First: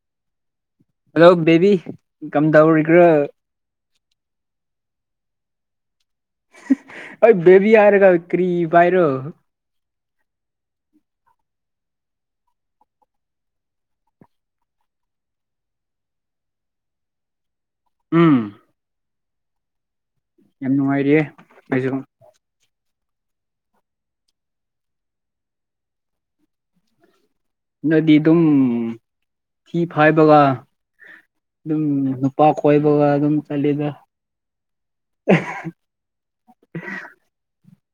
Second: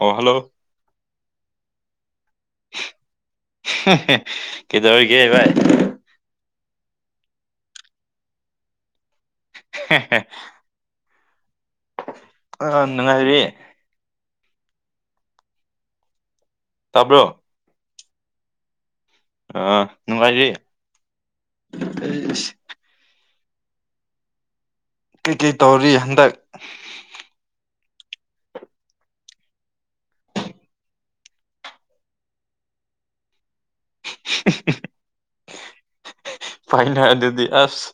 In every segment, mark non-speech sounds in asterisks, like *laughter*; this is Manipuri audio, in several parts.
ꯑꯣ ꯍꯜꯂꯣ ꯍꯜꯂꯣ ꯕꯦꯕꯤ ꯀꯝꯗꯧꯔꯤꯒ꯭ꯔ ꯍꯦ ꯍꯦ ꯀꯩꯗꯧꯔꯤꯒꯦ ꯚꯥꯏ ꯍꯣꯏ ꯕꯦꯕꯤ ꯍꯥꯏꯔꯒ ꯀꯔꯤ ꯚꯥꯏꯔꯣ ꯍꯦꯍꯦ ꯑꯥ ꯅꯨꯡꯉꯥꯏꯔꯤ ꯇꯥꯕ꯭ꯔꯣ ꯎꯝ ꯑꯥ ꯅꯨꯡꯉꯥꯏꯔꯤ ꯌꯥꯝ ꯅꯨꯡꯉꯥꯏꯔꯤꯌꯦ ꯑꯩꯁꯨ ꯑꯩꯁ ꯀꯩ ꯀꯩ ꯇꯧꯔꯤ ꯍꯟꯗꯛ ꯅꯣꯏꯗꯤ ꯑꯗꯨꯝ ꯊꯤ ꯐꯥꯏꯕꯒ ꯑꯗꯨꯝ ꯅꯨꯄꯥ ꯀꯣꯏꯕꯒ ꯑꯗꯨꯝ ꯆꯠꯂꯤꯗ ꯐꯥꯏꯅ ꯑꯗꯨꯗꯤ ꯑꯁ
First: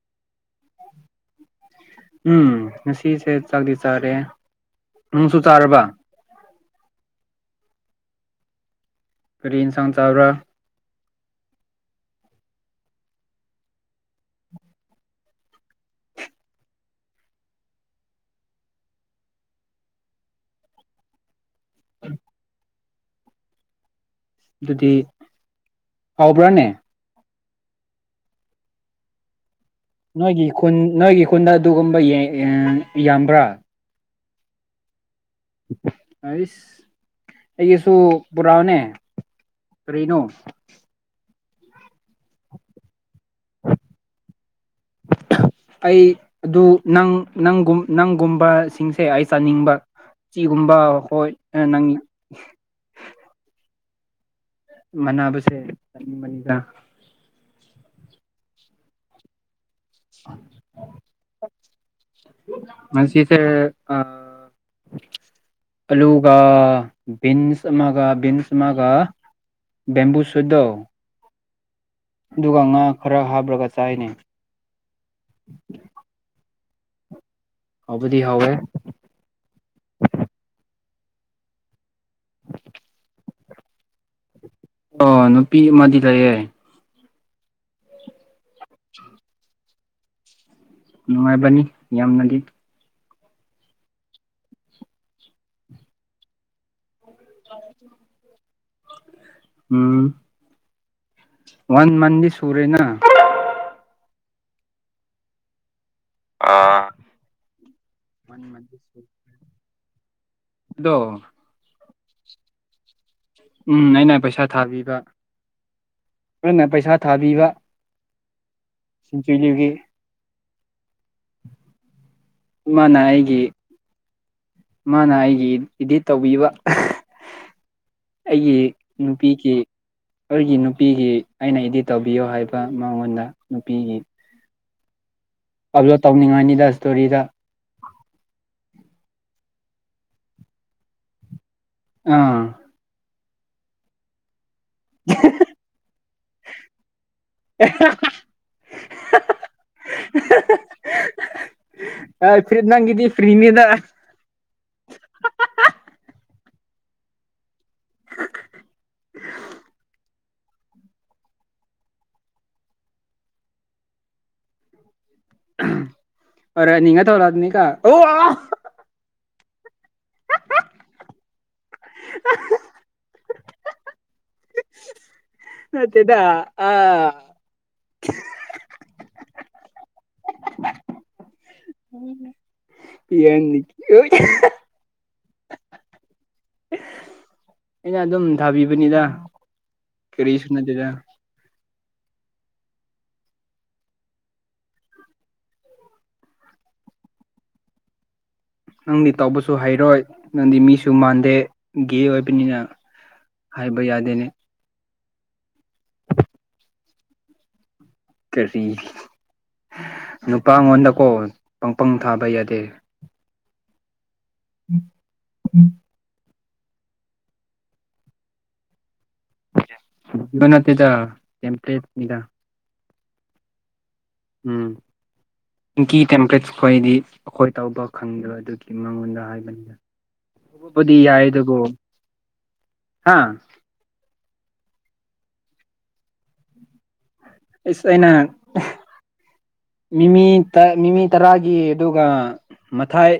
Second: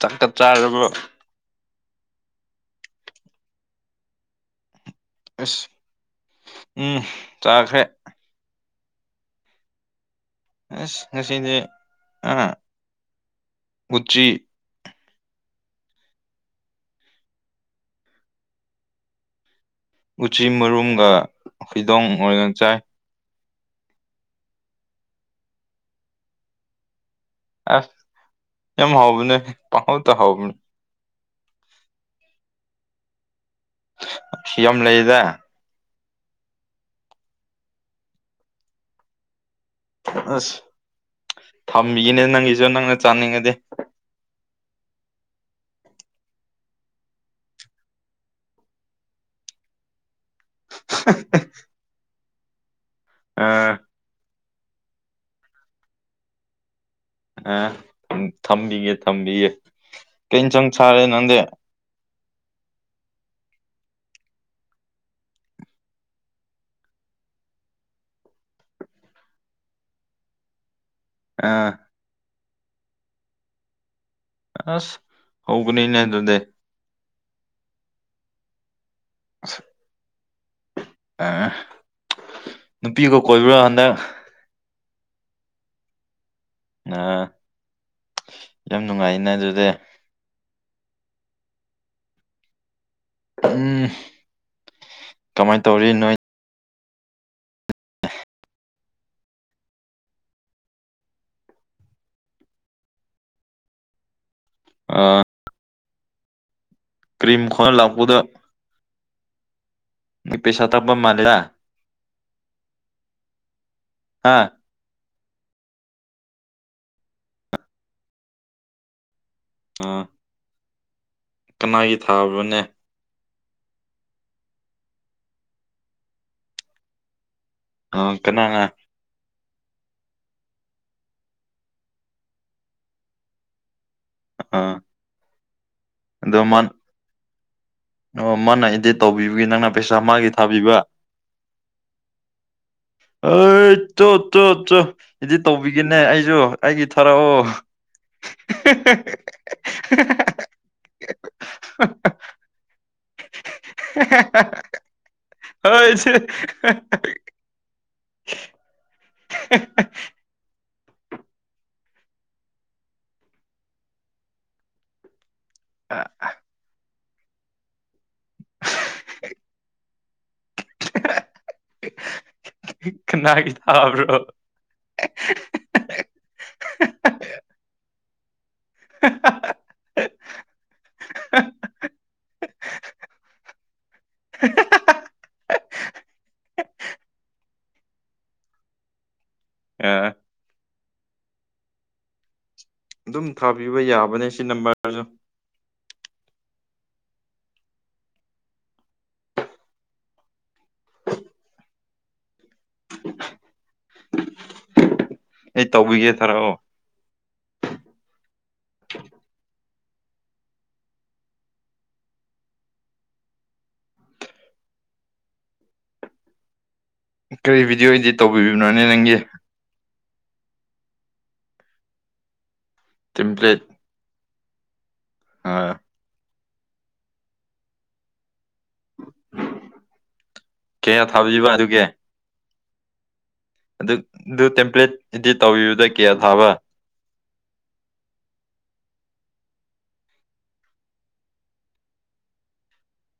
ꯆꯥꯛꯀ ꯆꯥꯔꯕꯣ ꯎꯝ ꯉꯁꯤꯁꯦ ꯆꯥꯛꯗꯤ ꯆꯥꯔꯦ ꯅꯨꯡꯁꯨ ꯑꯁ ꯆꯥꯔꯕ ꯎꯝ ꯆꯥꯈ꯭ꯔꯦ ꯀꯔꯤ ꯏꯟꯁꯥꯡ ꯆꯕ꯭ꯔꯥ ꯑꯁ ꯉꯁꯤꯗꯤ ꯑꯥ ꯎꯇ꯭ꯔꯤ ꯎꯆꯤ ꯃꯔꯨꯝꯒ ꯐꯤꯗꯣꯡ ꯑꯣꯏꯅ ꯆꯥꯏ ꯑꯗꯨꯗꯤ ꯍꯥꯎꯕ꯭ꯔꯥꯅꯦ ꯑꯁ ꯌꯥꯝ ꯍꯥꯎꯕꯅꯦ ꯄꯪꯍꯥꯎꯇ ꯅꯣꯏꯒꯤ ꯍꯥꯎꯕꯅꯦ ꯈꯨꯟ ꯅꯣꯏꯒꯤ ꯈꯨꯟꯗ ꯑꯗꯨꯒꯨꯝꯕ ꯌꯦꯡ ꯑꯥ ꯌꯥꯝꯕ꯭ꯔꯥ ꯌꯥꯝ ꯂꯩꯗ ꯑꯩꯁ ꯑꯩꯒꯤꯁꯨ ꯄꯨꯔꯛꯎꯅꯦ ꯀꯔꯤꯅꯣ ꯊꯝꯃꯤꯅꯦ ꯅꯪꯒꯤꯁꯨ ꯅꯪꯅ ꯆꯥꯅꯤꯡꯉꯗꯤ ꯑꯩ ꯑꯗꯨ ꯅꯪ ꯅꯪꯒꯨꯝ ꯅꯪꯒꯨꯝꯕꯁꯤꯡꯁꯦ ꯑꯩ ꯆꯥꯅꯤꯡꯕ ꯁꯨꯇꯤꯒꯨꯝꯕ ꯍꯣꯏ ꯑꯥ ꯅꯪ ꯑꯥ ꯃꯅꯥꯕꯁꯦ *unintelligible* ꯑꯥ ꯎꯝ ꯊꯝꯕꯤꯌꯦ ꯊꯝꯕꯤꯌꯦ ꯀꯩ ꯑꯦꯟꯁꯥꯡ ꯆꯥꯔꯦ ꯅꯪꯗꯤ ꯑꯥ ꯑꯂꯨꯒ ꯕꯤꯟꯁ ꯑꯃꯒ ꯕꯤꯟꯁ ꯑꯃꯒ ꯕꯦꯝꯕꯨ ꯁꯣꯏꯗꯣ ꯑꯥ ꯑꯗꯨꯒ ꯉꯥ ꯈꯔ ꯍꯥꯞꯔꯒ ꯆꯥꯏꯅꯦ ꯑꯁ ꯍꯥꯎꯕꯅꯤ ꯅꯦ ꯑꯗꯨꯗꯤ ꯍꯥꯎꯕꯗꯤ ꯍꯥꯎꯋꯦ *inaudible* *unintelligible* ꯑꯦ ꯅꯨꯄꯤꯒ ꯀꯣꯏꯕ꯭ꯔꯣ ꯍꯟꯗꯛ ꯑꯣ ꯅꯨꯄꯤ ꯑꯃꯗꯤ ꯂꯩꯌꯦ ꯑ ꯌꯥꯝ ꯅꯨꯡꯉꯥꯏꯅ ꯑꯗꯨꯗꯤ ꯅꯨꯡꯉꯥꯏꯕꯅꯤ ꯌꯥꯝꯅꯗꯤ ꯎꯝ ꯀꯃꯥꯏ ꯇꯧꯔꯤ ꯅꯣꯏ ꯎꯝ ꯋꯥꯟ ꯃꯟꯗꯤ ꯁꯨꯔꯦꯅ ꯑꯥ ꯑꯥ ꯀ꯭ꯔꯤꯝ ꯈꯣꯜꯂꯥ ꯂꯛꯄꯗ ꯁꯨ ꯅꯨꯞ ꯄꯩꯁꯥ ꯊꯞꯄ ꯑꯗꯣ ꯃꯥꯂꯦꯗꯥ ꯎꯝ ꯑꯩꯅ ꯍꯥ ꯄꯩꯁꯥ ꯊꯥꯕꯤꯕ ꯅꯪꯅ ꯄꯩꯁꯥ ꯊꯥꯕꯤꯕ ꯅꯨꯄꯤꯗꯨꯒꯤ ꯑꯥ ꯀꯅꯥꯒꯤ ꯊꯥꯕ꯭ꯔꯥꯅꯦ ꯃꯥꯅ ꯑꯩꯒꯤ ꯃꯥꯅ ꯑꯩꯒꯤ ꯏꯗꯤꯠ ꯇꯧꯕꯤꯕ ꯑꯍꯥ ꯑ ꯀꯅꯥꯅ ꯄꯤ ꯀꯦ ꯑꯩꯒꯤ ꯅꯨꯄꯤꯒꯤ ꯑꯩꯅ ꯏꯗꯤꯠ ꯇꯧꯕꯤꯌꯣ ꯍꯥꯏꯕ ꯃꯉꯣꯟꯗ ꯅꯨꯄꯤꯒꯤ ꯑꯥ ꯑꯕꯂꯣꯠ ꯑꯗꯣ ꯃꯥ ꯇꯧꯅꯤꯡꯉꯥꯏꯅꯤꯗ ꯏꯁꯇꯣꯔꯤꯗ ꯑꯣ ꯃꯥꯅ ꯏꯗꯤꯠ ꯇꯧꯕꯤꯕꯒꯤ ꯅꯪꯅ ꯄꯩꯁꯥ ꯃꯥꯒꯤ ꯊꯥꯕꯤꯕ ꯑꯥ ꯑꯩ ꯇꯣ ꯇꯣ ꯇꯣ ꯏꯗꯤꯠ ꯇꯧꯕꯤꯒꯦꯅꯦ ꯑꯩꯁꯨ ꯑꯩꯒꯤ ꯊꯥꯔꯛꯑꯣ ꯍꯍꯍꯍꯥ ꯍꯍꯍ ꯑ ꯐꯔꯤꯠ ꯅꯪꯒꯤꯗꯤ ꯐ꯭ꯔꯤꯅꯤꯗ ꯍꯍꯍꯍꯍ ꯍꯣꯏꯁꯦ ꯍꯍꯍꯍꯍꯥꯍꯥꯍꯥꯍ *unintelligible* ꯍꯥꯍꯥꯍꯥ ꯀꯥꯅꯒꯤ ꯊꯥꯕ꯭ꯔꯣ ꯅꯠꯇꯦꯗꯥ ꯑ ꯍꯍꯍꯍꯥꯍꯥꯍꯥꯍꯥ ꯌꯥꯅꯤ ꯑꯣꯏ ꯍꯥꯍꯥ ꯑꯩꯅ ꯑꯗꯨꯝ ꯊꯥꯕꯤꯕꯅꯦꯗ ꯑ ꯀꯔꯤꯁꯨ ꯅꯠꯇꯦꯗ ꯑꯗꯨꯝ ꯊꯥꯕꯤꯕ ꯌꯥꯕꯅꯦ ꯁꯤ ꯅꯝꯕꯔꯁꯨ ꯅꯪꯗꯤ ꯇꯧꯕꯁꯨ ꯍꯩꯔꯣꯏ ꯅꯪꯗꯤ ꯃꯤꯁꯨ ꯃꯥꯟꯗꯦ ꯒꯦ ꯑꯣꯏꯕꯅꯤꯅ ꯍꯥꯏꯕ ꯌꯥꯗꯦꯅꯦ ꯑꯩ ꯇꯧꯕꯤꯒꯦ ꯊꯥꯔꯛꯑꯣ ꯀꯔꯤ *unintelligible* ꯅꯨꯄꯥ ꯉꯣꯟꯗꯀꯣ ꯄꯪꯄꯪ ꯊꯥꯕ ꯌꯥꯗꯦ *unintelligible* *inaudible* ꯀꯔꯤ ꯚꯤꯗꯤꯑꯣ ꯏꯗꯤꯠ ꯇꯧꯕꯤꯕꯅꯣꯅꯦ ꯅꯪꯒꯤ ꯕ ꯅꯠꯇꯦꯗ ꯀꯦꯝꯇꯦꯠ ꯅꯤꯗ ꯇꯦꯝ ꯄ꯭ꯂꯦꯠ ꯎꯝ ꯄꯤꯡꯀꯤ ꯇꯦꯝꯄ꯭ꯂꯦꯠꯁ ꯈꯣꯏꯗꯤ ꯑꯩꯈꯣꯏ ꯇꯧꯕ ꯈꯪꯗꯕ ꯑꯗꯨꯒꯤ ꯃꯪꯉꯣꯟꯗ ꯍꯥꯏꯕꯅꯤꯗ ꯀꯌꯥ *unintelligible* ꯊꯥꯕꯤꯕ ꯌꯥꯏꯗꯒꯣ ꯑꯗꯨꯒꯤ ꯍꯥ ꯑꯗꯨ ꯑꯗꯨ ꯇꯦꯝꯄ꯭ꯂꯦꯠ ꯏꯗꯤꯠ ꯇꯧꯕꯤꯕꯗ ꯀꯌꯥ ꯊꯥꯕ ꯑꯩꯁ ꯑꯩꯅ ꯃꯤꯃꯤ ꯃꯤꯃꯤ ꯇꯔꯥꯒꯤ ꯑꯗꯨꯒ ꯃꯊꯥꯏ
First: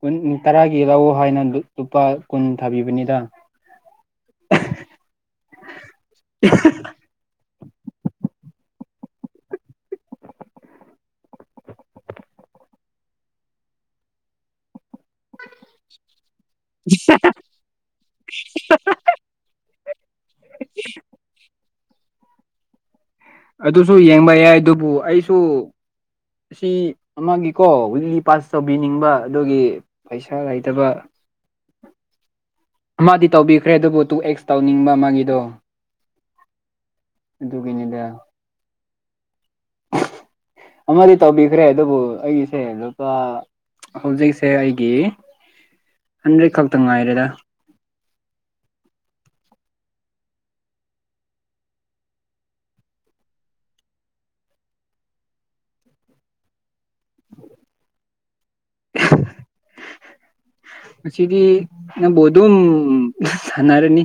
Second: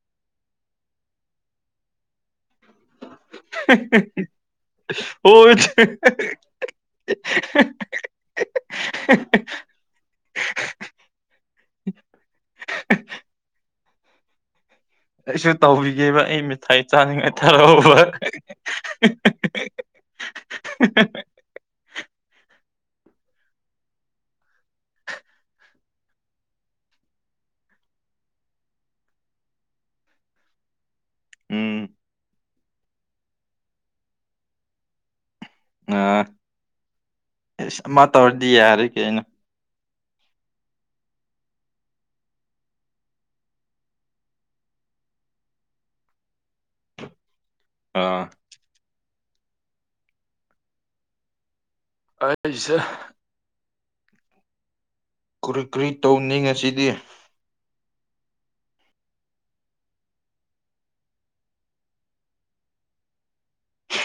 ꯀꯨꯟ ꯇꯔꯥꯒꯤ ꯂꯧ ꯍꯥꯏꯅ ꯂꯨꯄꯥ ꯀꯨꯟ ꯊꯥꯕꯤꯕꯅꯤꯗ *unintelligible* *unintelligible* *unintelligible* ꯑꯩꯁꯨ ꯇꯧꯕꯤꯒꯦꯕ ꯑꯩ ꯃꯤꯊꯥꯏ ꯆꯥꯅꯤꯡꯉꯥꯏ ꯊꯥꯔꯛꯎꯕ *inaudible* ꯑꯗꯨꯁꯨ ꯌꯦꯡꯕ ꯌꯥꯏ ꯗꯨꯕꯨ ꯑꯩꯁꯨ ꯑꯁꯤ ꯑꯃꯒꯤꯀꯣ ꯋꯤꯛꯂꯤ ꯄꯥꯁ ꯇꯧꯕꯤꯅꯤꯡꯕ ꯑꯗꯨꯒꯤ ꯄꯩꯁꯥ ꯂꯩꯇꯕ ꯎꯝ ꯑꯃꯗꯤ ꯇꯧꯕꯤꯈ꯭ꯔꯦ ꯑꯗꯨꯕꯨ ꯇꯨ ꯑꯦꯛꯁ ꯇꯧꯅꯤꯡꯕ ꯑꯃꯒꯤꯗꯣ ꯑꯥ ꯏꯁ ꯑꯃ ꯑꯗꯨꯒꯤꯅꯤꯗ ꯇꯧꯔꯗꯤ ꯌꯥꯔꯦ ꯀꯩꯅꯣ ꯑꯃꯗꯤ ꯇꯧꯕꯤꯈ꯭ꯔꯦ ꯑꯗꯨꯕꯨ ꯑꯩꯁꯦ ꯂꯨꯄꯥ ꯍꯧꯖꯤꯛꯁꯦ ꯑꯩꯒꯤ ꯍꯟꯗ꯭ꯔꯦꯠ ꯈꯛꯇ ꯉꯥꯏꯔꯦꯔ ꯑꯥ ꯑ ꯑꯩꯁꯦ ꯀꯨꯔꯤ ꯀꯨꯔꯤ ꯇꯧꯅꯤ ꯉꯁꯤꯗꯤ *inaudible* ꯉꯁꯤꯗꯤ ꯅꯪꯕꯨ ꯑꯗꯨꯝ ꯁꯥꯅꯔꯅꯤ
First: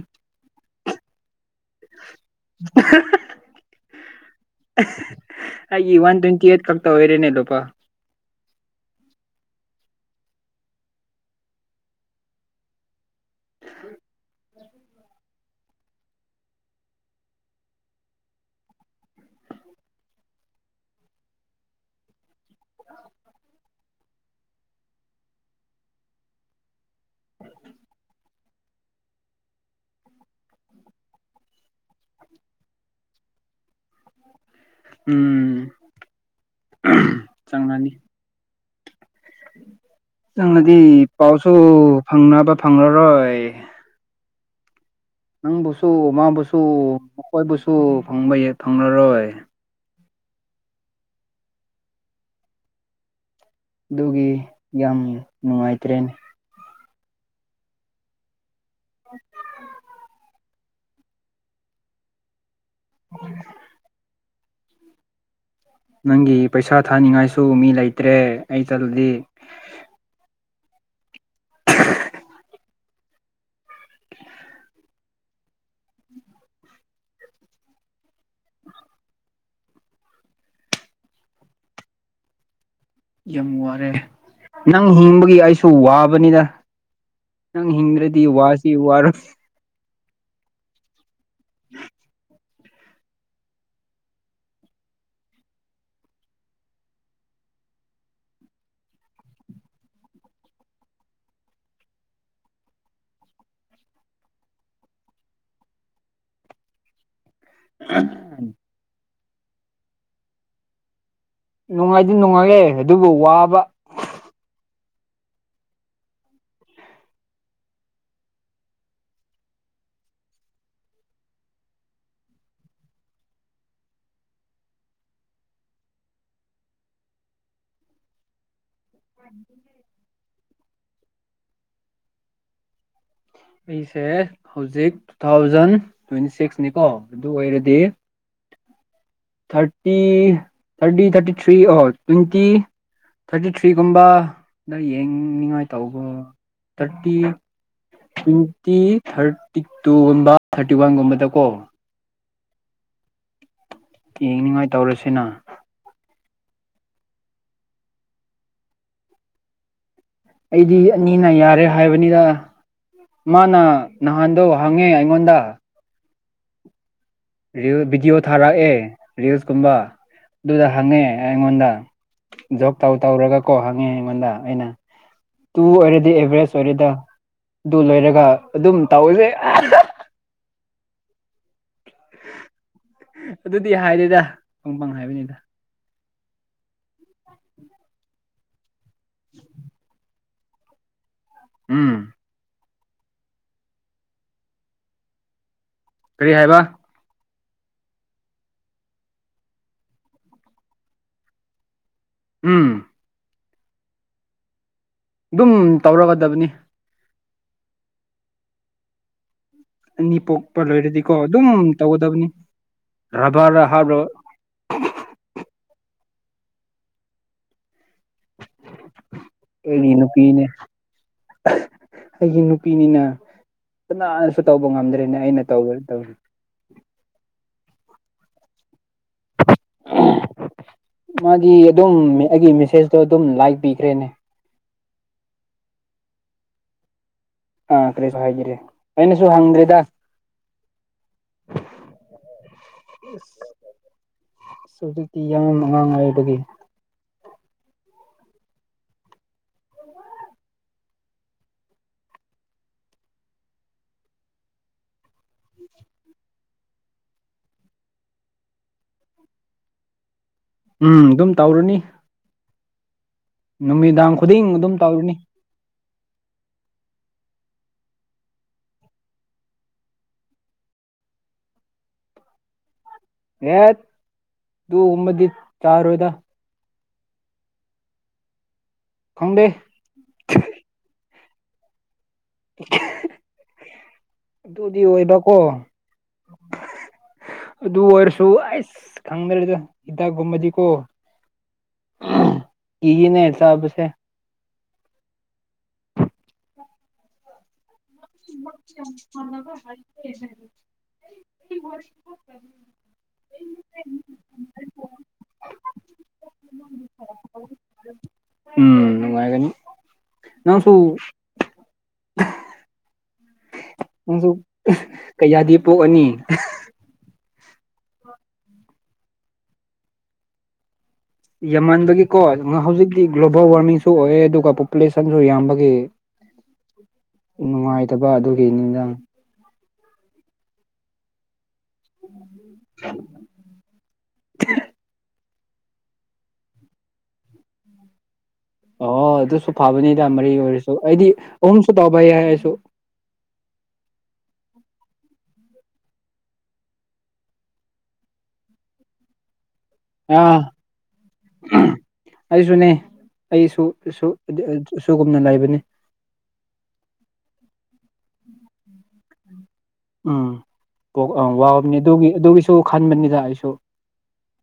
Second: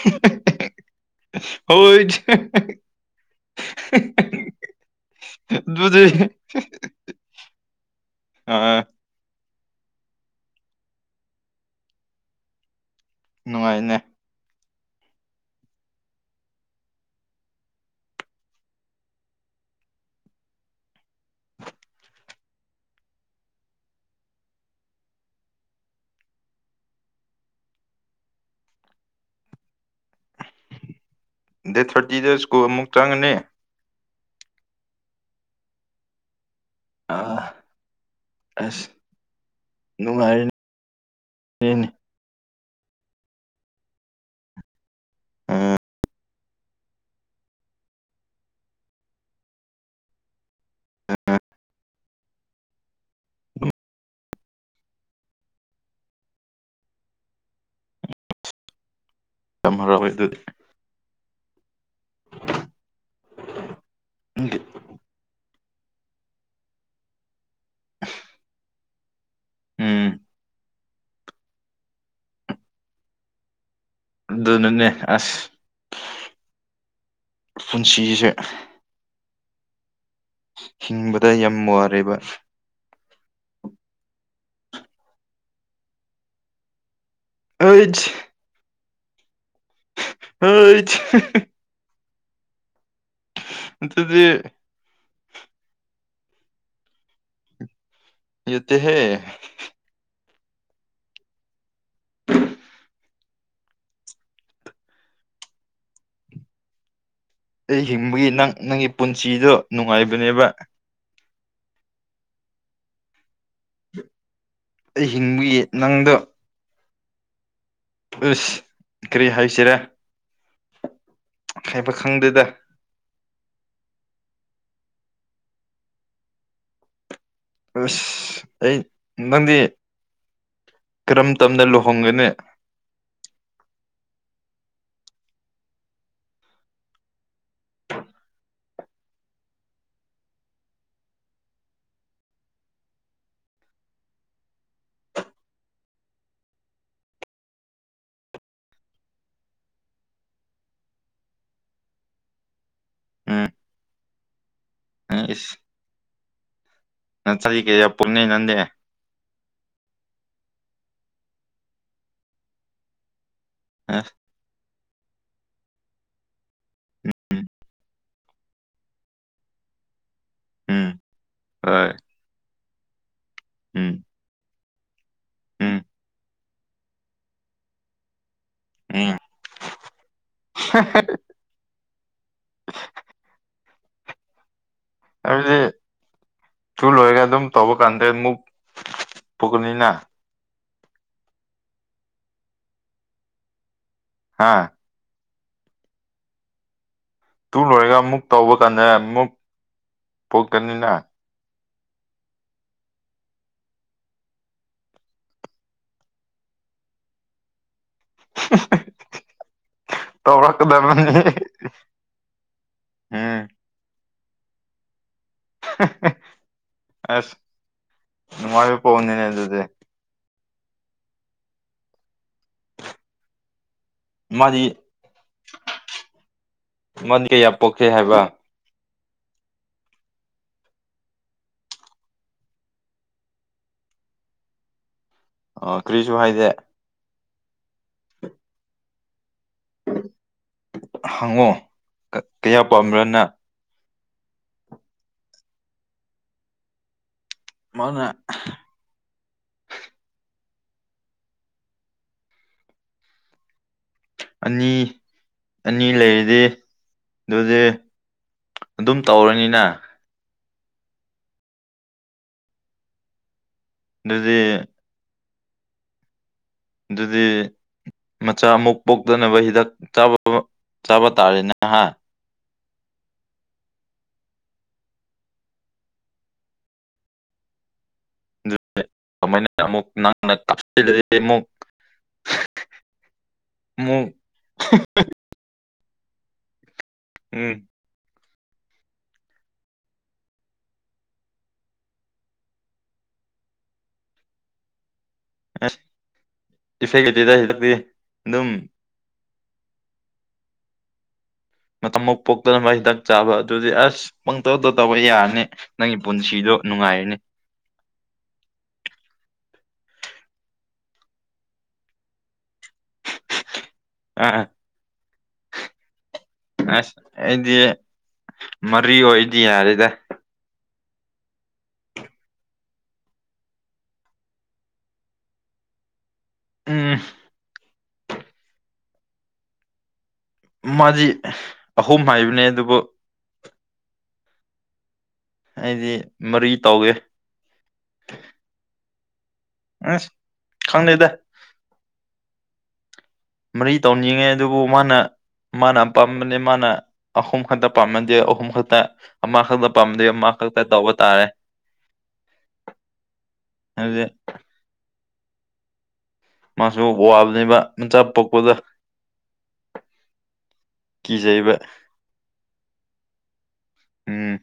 ꯍꯣꯏ ꯑꯩꯒꯤ ꯑꯗꯨꯗꯤ ꯋꯥꯟ ꯇ꯭ꯋꯦꯟꯇꯤ ꯑꯦꯠ ꯈꯛ ꯇ ꯑꯣꯏꯔꯦꯅꯦ ꯂꯨꯄꯥ ꯑꯥ ꯅꯨꯡꯉꯥꯏꯅꯦ ꯗꯦ ꯊ꯭ꯔꯇꯤꯗ ꯁ꯭ꯀꯨꯜ ꯑꯃꯨꯛ ꯆꯪꯉꯅꯤ ꯎꯝ ꯑ ꯆꯪꯂꯅꯤ ꯑꯁ ꯅꯨꯡꯉꯥꯏꯔꯅꯤꯅꯦ ꯅꯪꯅꯗꯤ ꯄꯥꯎꯁꯨ ꯌꯥꯝ ꯐꯪꯅꯕ ꯐꯪꯉꯔꯣꯏ ꯅꯪꯕꯨꯁꯨ ꯃꯥꯕꯨꯁꯨ ꯁꯨ ꯃꯈꯣꯏꯕꯨꯁꯨ ꯐꯪꯕ ꯐꯪꯂꯔꯣꯏ ꯗꯨꯒꯤ ꯌꯥꯝ ꯅꯨꯡꯉꯥꯏꯇ꯭ꯔꯦꯅꯦ ꯌꯥꯝ ꯍꯔꯥꯎꯋꯦ ꯑꯗꯨꯗꯤ *unintelligible* ꯅꯪꯒꯤ ꯄꯩꯁꯥ ꯊꯥꯅꯤꯡꯉꯥꯏꯁꯨ ꯃꯤ ꯂꯩꯇ꯭ꯔꯦ ꯑꯩ ꯆꯠꯂꯗꯤ ꯎꯝ ꯗꯨꯅꯅꯦ ꯑꯁ ꯄꯨꯟꯁꯤꯁꯦ ꯍꯤꯡꯕꯗ ꯌꯥꯝ ꯋꯥꯔꯦꯕ ꯌꯥꯝ ꯋꯥꯔꯦ ꯅꯪ ꯍꯤꯡꯕꯒꯤ ꯑꯩꯁꯨ ꯋꯥꯕꯅꯤꯗ ꯅꯪ ꯍꯤꯡꯗ꯭ꯔꯗꯤ ꯋꯥꯗꯤ ꯋꯥꯔꯣꯏ ꯍꯩꯠ ꯑꯗꯨꯗꯤ ꯌꯦꯠꯇꯦ ꯍꯦ ꯑꯩ ꯍꯤꯡꯕꯒꯤ ꯅꯪ ꯅꯪꯒꯤ ꯄꯨꯟꯁꯤꯗꯣ ꯅꯨꯡꯉꯥꯏꯕꯅꯦꯕ ꯅꯨꯡꯉꯥꯏꯗꯤ ꯅꯨꯡꯉꯥꯏꯌꯦ ꯑꯗꯨꯕꯨ ꯋꯥꯕ ꯑꯩ ꯍꯤꯡꯕꯒꯤ ꯅꯪꯗꯣ ꯑꯁ ꯀꯔꯤ ꯍꯥꯏꯁꯤꯔꯦ ꯍꯥꯏꯕ ꯈꯪꯗꯦꯗ ꯑꯁ ꯑꯩ ꯅꯪꯗꯤ ꯀꯔꯝ ꯇꯝꯗ ꯂꯨꯍꯣꯡꯒꯅꯤ ꯑꯩꯁꯦ ꯍꯧꯖꯤꯛ ꯇꯨꯊꯥꯎꯖꯟ ꯇ꯭ꯋꯦꯟꯇꯤ ꯁꯤꯛꯁꯅꯤꯀꯣ ꯑꯗꯨ ꯑꯣꯏꯔꯗꯤ *inaudible* thirty thirty thirty three or twenty thirty ꯊ꯭ꯔꯤꯒꯨꯝꯕ ꯗ ꯌꯦꯡꯅꯤꯡꯉꯥꯏ ꯇꯧꯕ ꯊꯥꯔꯇꯤ ꯇ꯭ꯋꯦꯟꯇꯤ ꯊꯥꯔꯇꯤ ꯇꯨꯒꯨꯝꯕ ꯊꯥꯔꯇꯤ ꯋꯥꯟꯒꯨꯝꯕꯗꯀꯣ ꯎꯝ ꯌꯦꯡꯅꯤꯉꯥꯏ ꯇꯧꯔꯁꯤꯅ ꯏꯁ *unintelligible* ꯑꯩꯗꯤ ꯑꯅꯤꯅ ꯌꯥꯔꯦ ꯍꯥꯏꯕꯅꯤꯗ ꯃꯥꯅ ꯑꯁ ꯅꯍꯥꯟꯗꯣ ꯍꯪꯉꯦ ꯑꯩꯉꯣꯟꯗ ꯔꯤꯜ ꯚꯤꯗꯤꯑꯣ ꯊꯥꯔꯛꯑꯦ ꯔꯤꯜꯁꯀꯨꯝꯕ ꯑꯗꯨꯗ ꯎꯝ ꯍꯪꯉꯦ ꯑꯩꯉꯣꯟꯗ ꯍꯣꯏ ꯖꯣꯕ ꯇꯧ ꯇꯧꯔꯒ ꯀꯣ ꯍꯪꯉꯦ ꯎꯝ ꯑꯩꯉꯣꯟꯗ ꯑꯩꯅ ꯇꯨ ꯎꯝ ꯑꯣꯏꯔꯗꯤ ꯑꯦꯚ꯭ꯔꯦꯖ ꯑꯣꯏꯔꯦꯗ ꯑꯗꯨ ꯂꯣꯏꯔꯒ ꯑꯗꯨꯝ ꯇꯧꯋꯁꯦ ꯍꯍ ꯑꯗꯨꯗꯤ ꯍꯥꯏꯔꯦꯗ ꯄꯪ ꯄꯪ ꯍꯥꯏꯕꯅꯤꯗ ꯍꯥꯏꯕꯗꯤ ꯇꯨ ꯂꯣꯏꯔꯒ ꯑꯗꯨꯝ ꯇꯧꯕ ꯀꯥꯟꯗ ꯃꯨꯛ ꯄꯨꯀꯅꯤꯅ ꯎꯝ ꯍꯥꯥ ꯀꯔꯤ ꯍꯥꯏꯕ ꯇꯨ ꯂꯣꯏꯔꯒ ꯑꯃꯨꯛ ꯇꯧꯕ ꯀꯥꯟꯗ ꯃꯨꯛ ꯄꯣꯛꯀꯅꯤꯅ ꯎꯝ ꯑꯗꯨꯝ ꯇꯧꯔꯒꯗꯕꯅꯤ ꯍꯍ *unintelligible* ꯑꯅꯤ ꯄꯣꯛꯄ ꯂꯣꯏꯔꯗꯤꯀꯣ ꯑꯗꯨꯝ ꯇꯧꯒꯗꯕꯅꯤ ꯎꯝ *unintelligible* *unintelligible* ꯍ ꯍ ꯑꯁ ꯅꯨꯉꯥꯢꯕ ꯄꯥꯎꯅꯤꯅꯦ ꯑ ꯑꯩꯒꯤ ꯅꯨꯄꯤꯅꯦ ꯑꯩꯒꯤ ꯅꯨꯄꯤꯅꯤꯅ ꯀꯅꯥꯅꯁꯨ ꯃꯥꯗꯤ ꯇꯧꯕ ꯉꯝꯗ꯭ꯔꯦꯅꯦ ꯑꯩꯅ ꯇꯧꯕ ꯇꯧꯅꯤ ꯃꯥꯗꯤ ꯀꯌꯥ ꯄꯣꯛꯀꯦ ꯍꯥꯏꯕ *inaudible* ꯃꯥꯗꯤ ꯑꯗꯨꯝ ꯑꯩꯒꯤ ꯃꯦꯁꯦꯖꯇꯣ ꯑꯗꯨꯝ ꯂꯥꯏꯛ ꯄꯤꯈ꯭ꯔꯦꯅꯦ ꯑ ꯀ꯭ꯔꯤꯁꯨ ꯍꯥꯏꯗꯦ ꯑ ꯀꯔꯤꯁꯨ ꯍꯥꯏꯕꯤ *unintelligible* ꯍꯪꯉꯣ ꯀ ꯀꯌꯥ ꯄꯥꯝꯕ꯭ꯔꯅ ꯍꯨꯖꯤꯛꯇꯤ *unintelligible* ꯃꯥꯅ ꯑꯅꯤ ꯑꯅꯤ ꯂꯩꯔꯗꯤ ꯑꯗꯨꯗꯤ ꯑꯗꯨꯝ ꯇꯧꯔꯅꯤꯅ ꯎꯝ ꯑꯗꯨꯝ ꯇꯧꯔꯨꯅꯤ ꯅꯨꯃꯤꯗꯥꯡ ꯑꯗꯨꯗꯤ ꯈꯨꯗꯤꯡ ꯑꯗꯨꯝ ꯇꯧꯔꯅꯤ ꯗꯨꯗꯤ ꯃꯆꯥ ꯑꯃꯨꯛ ꯄꯣꯛꯇꯅꯕ ꯍꯤꯗꯥꯛ ꯆꯥꯕ ꯆꯥꯕ ꯇꯥꯔꯦꯅꯦꯍꯥ ꯑꯦ ꯑꯗꯨꯒꯨꯝꯕꯗꯤ ꯆꯥꯔꯣꯏꯗ ꯈꯪꯗꯦ ꯃꯥꯏꯅ ꯑꯃꯨꯛ ꯅ ꯃꯨꯛ *unintelligible* ꯑꯗꯨꯗꯤ ꯑꯣꯏꯕꯀꯣ ꯎꯝ ꯑꯗꯨ ꯑꯣꯏꯔꯁꯨ ꯑꯁ ꯈꯪꯗ꯭ꯔꯦꯗ ꯍꯤꯗꯥꯛꯒꯨꯝꯕꯗꯤ ꯀꯣ ꯀꯤꯌꯦꯅꯦ ꯆꯥꯕꯁꯦ ꯑꯁ *unintelligible* *unintelligible* ꯃꯇꯝ ꯃꯨ ꯄꯣꯛꯇꯅꯕ ꯍꯤꯗꯥꯛ ꯆꯥꯕ ꯑꯗꯨꯗꯤ ꯑꯁ ꯄꯪꯇꯧꯗ ꯇꯧꯕ ꯌꯥꯔꯅꯤ ꯅꯪꯒꯤ ꯄꯨꯟꯁꯤ ꯁꯤꯗꯣ ꯅꯨꯡꯉꯥꯏꯔꯅꯤ ꯎꯝ ꯅꯨꯉꯥꯏꯒꯅꯤ ꯅꯪꯁꯨ ꯅꯪꯁꯨ ꯑꯥ ꯀꯩꯌꯥꯗꯤ ꯄꯣꯛꯑꯅꯤ ꯑꯁ ꯑꯩꯗꯤ ꯃꯔꯤ ꯑꯣꯏꯗꯤ ꯌꯥꯔꯦꯗ ꯌꯥꯝꯃꯟꯕꯒꯤꯀꯣ ꯍꯧꯖꯤꯛꯇꯤ ꯒ꯭ꯂꯣꯕꯜ ꯋꯥꯔꯃꯤꯡꯁꯨ ꯑꯣꯏ ꯑꯗꯨꯒ ꯄꯣꯄꯨꯂꯦꯁꯟꯁꯨ ꯌꯥꯝꯕꯒꯤ ꯎꯝ ꯐꯠꯇꯕ ꯑꯗꯨꯒꯤ ꯅꯤꯗ ꯃꯥꯗꯤ ꯑꯍꯨꯝ ꯍꯥꯏꯕꯅꯦ ꯑꯗꯨꯕꯨ ꯑꯩꯗꯤ ꯃꯔꯤ ꯇꯧꯒꯦ ꯑꯣ ꯑꯗꯨꯁꯨ ꯑꯁ ꯐꯕꯅꯤꯗ ꯃꯔꯤ ꯑꯣꯏꯔꯁꯨ ꯑꯩꯗꯤ ꯈꯪꯗꯦꯗ ꯑꯍꯨꯝꯁꯨ ꯇꯥꯎꯕ ꯌꯥꯏ ꯑꯩꯁꯨ ꯃꯔꯤ ꯇꯧꯅꯤꯡꯉꯦ ꯑꯗꯨꯕꯨ ꯃꯥꯅ ꯃꯥꯅ ꯑꯄꯥꯥꯝꯕꯅꯦ ꯃꯥꯅ ꯑꯍꯨꯝ ꯈꯛꯇ ꯄꯥꯝꯃꯗꯦ ꯑꯍꯨꯝ ꯈꯛꯇ ꯑꯃ ꯈꯛꯇ ꯄꯥꯝꯃꯗꯤ ꯑꯃꯥ ꯑꯥ ꯈꯛꯇ ꯇꯧꯕ ꯑꯩꯁꯨꯅꯦ ꯑꯩꯁꯨ ꯍꯥꯏꯕꯗꯤ ꯁꯨ *unintelligible* ꯁꯨꯒꯨꯝꯅ ꯂꯩꯕ ꯅꯤ ꯃꯥꯁꯨ ꯋꯥꯕꯅꯦꯕ ꯃꯆꯥ ꯄꯣꯛꯄꯗ ꯎꯝ ꯑ ꯀꯤꯖꯩꯕ ꯋꯥꯕꯅꯤ ꯑꯗꯨꯒꯤ ꯑꯗꯨꯒꯤꯁꯨ ꯈꯟꯕꯅꯤꯗ ꯑꯩꯁꯨ ꯎꯝ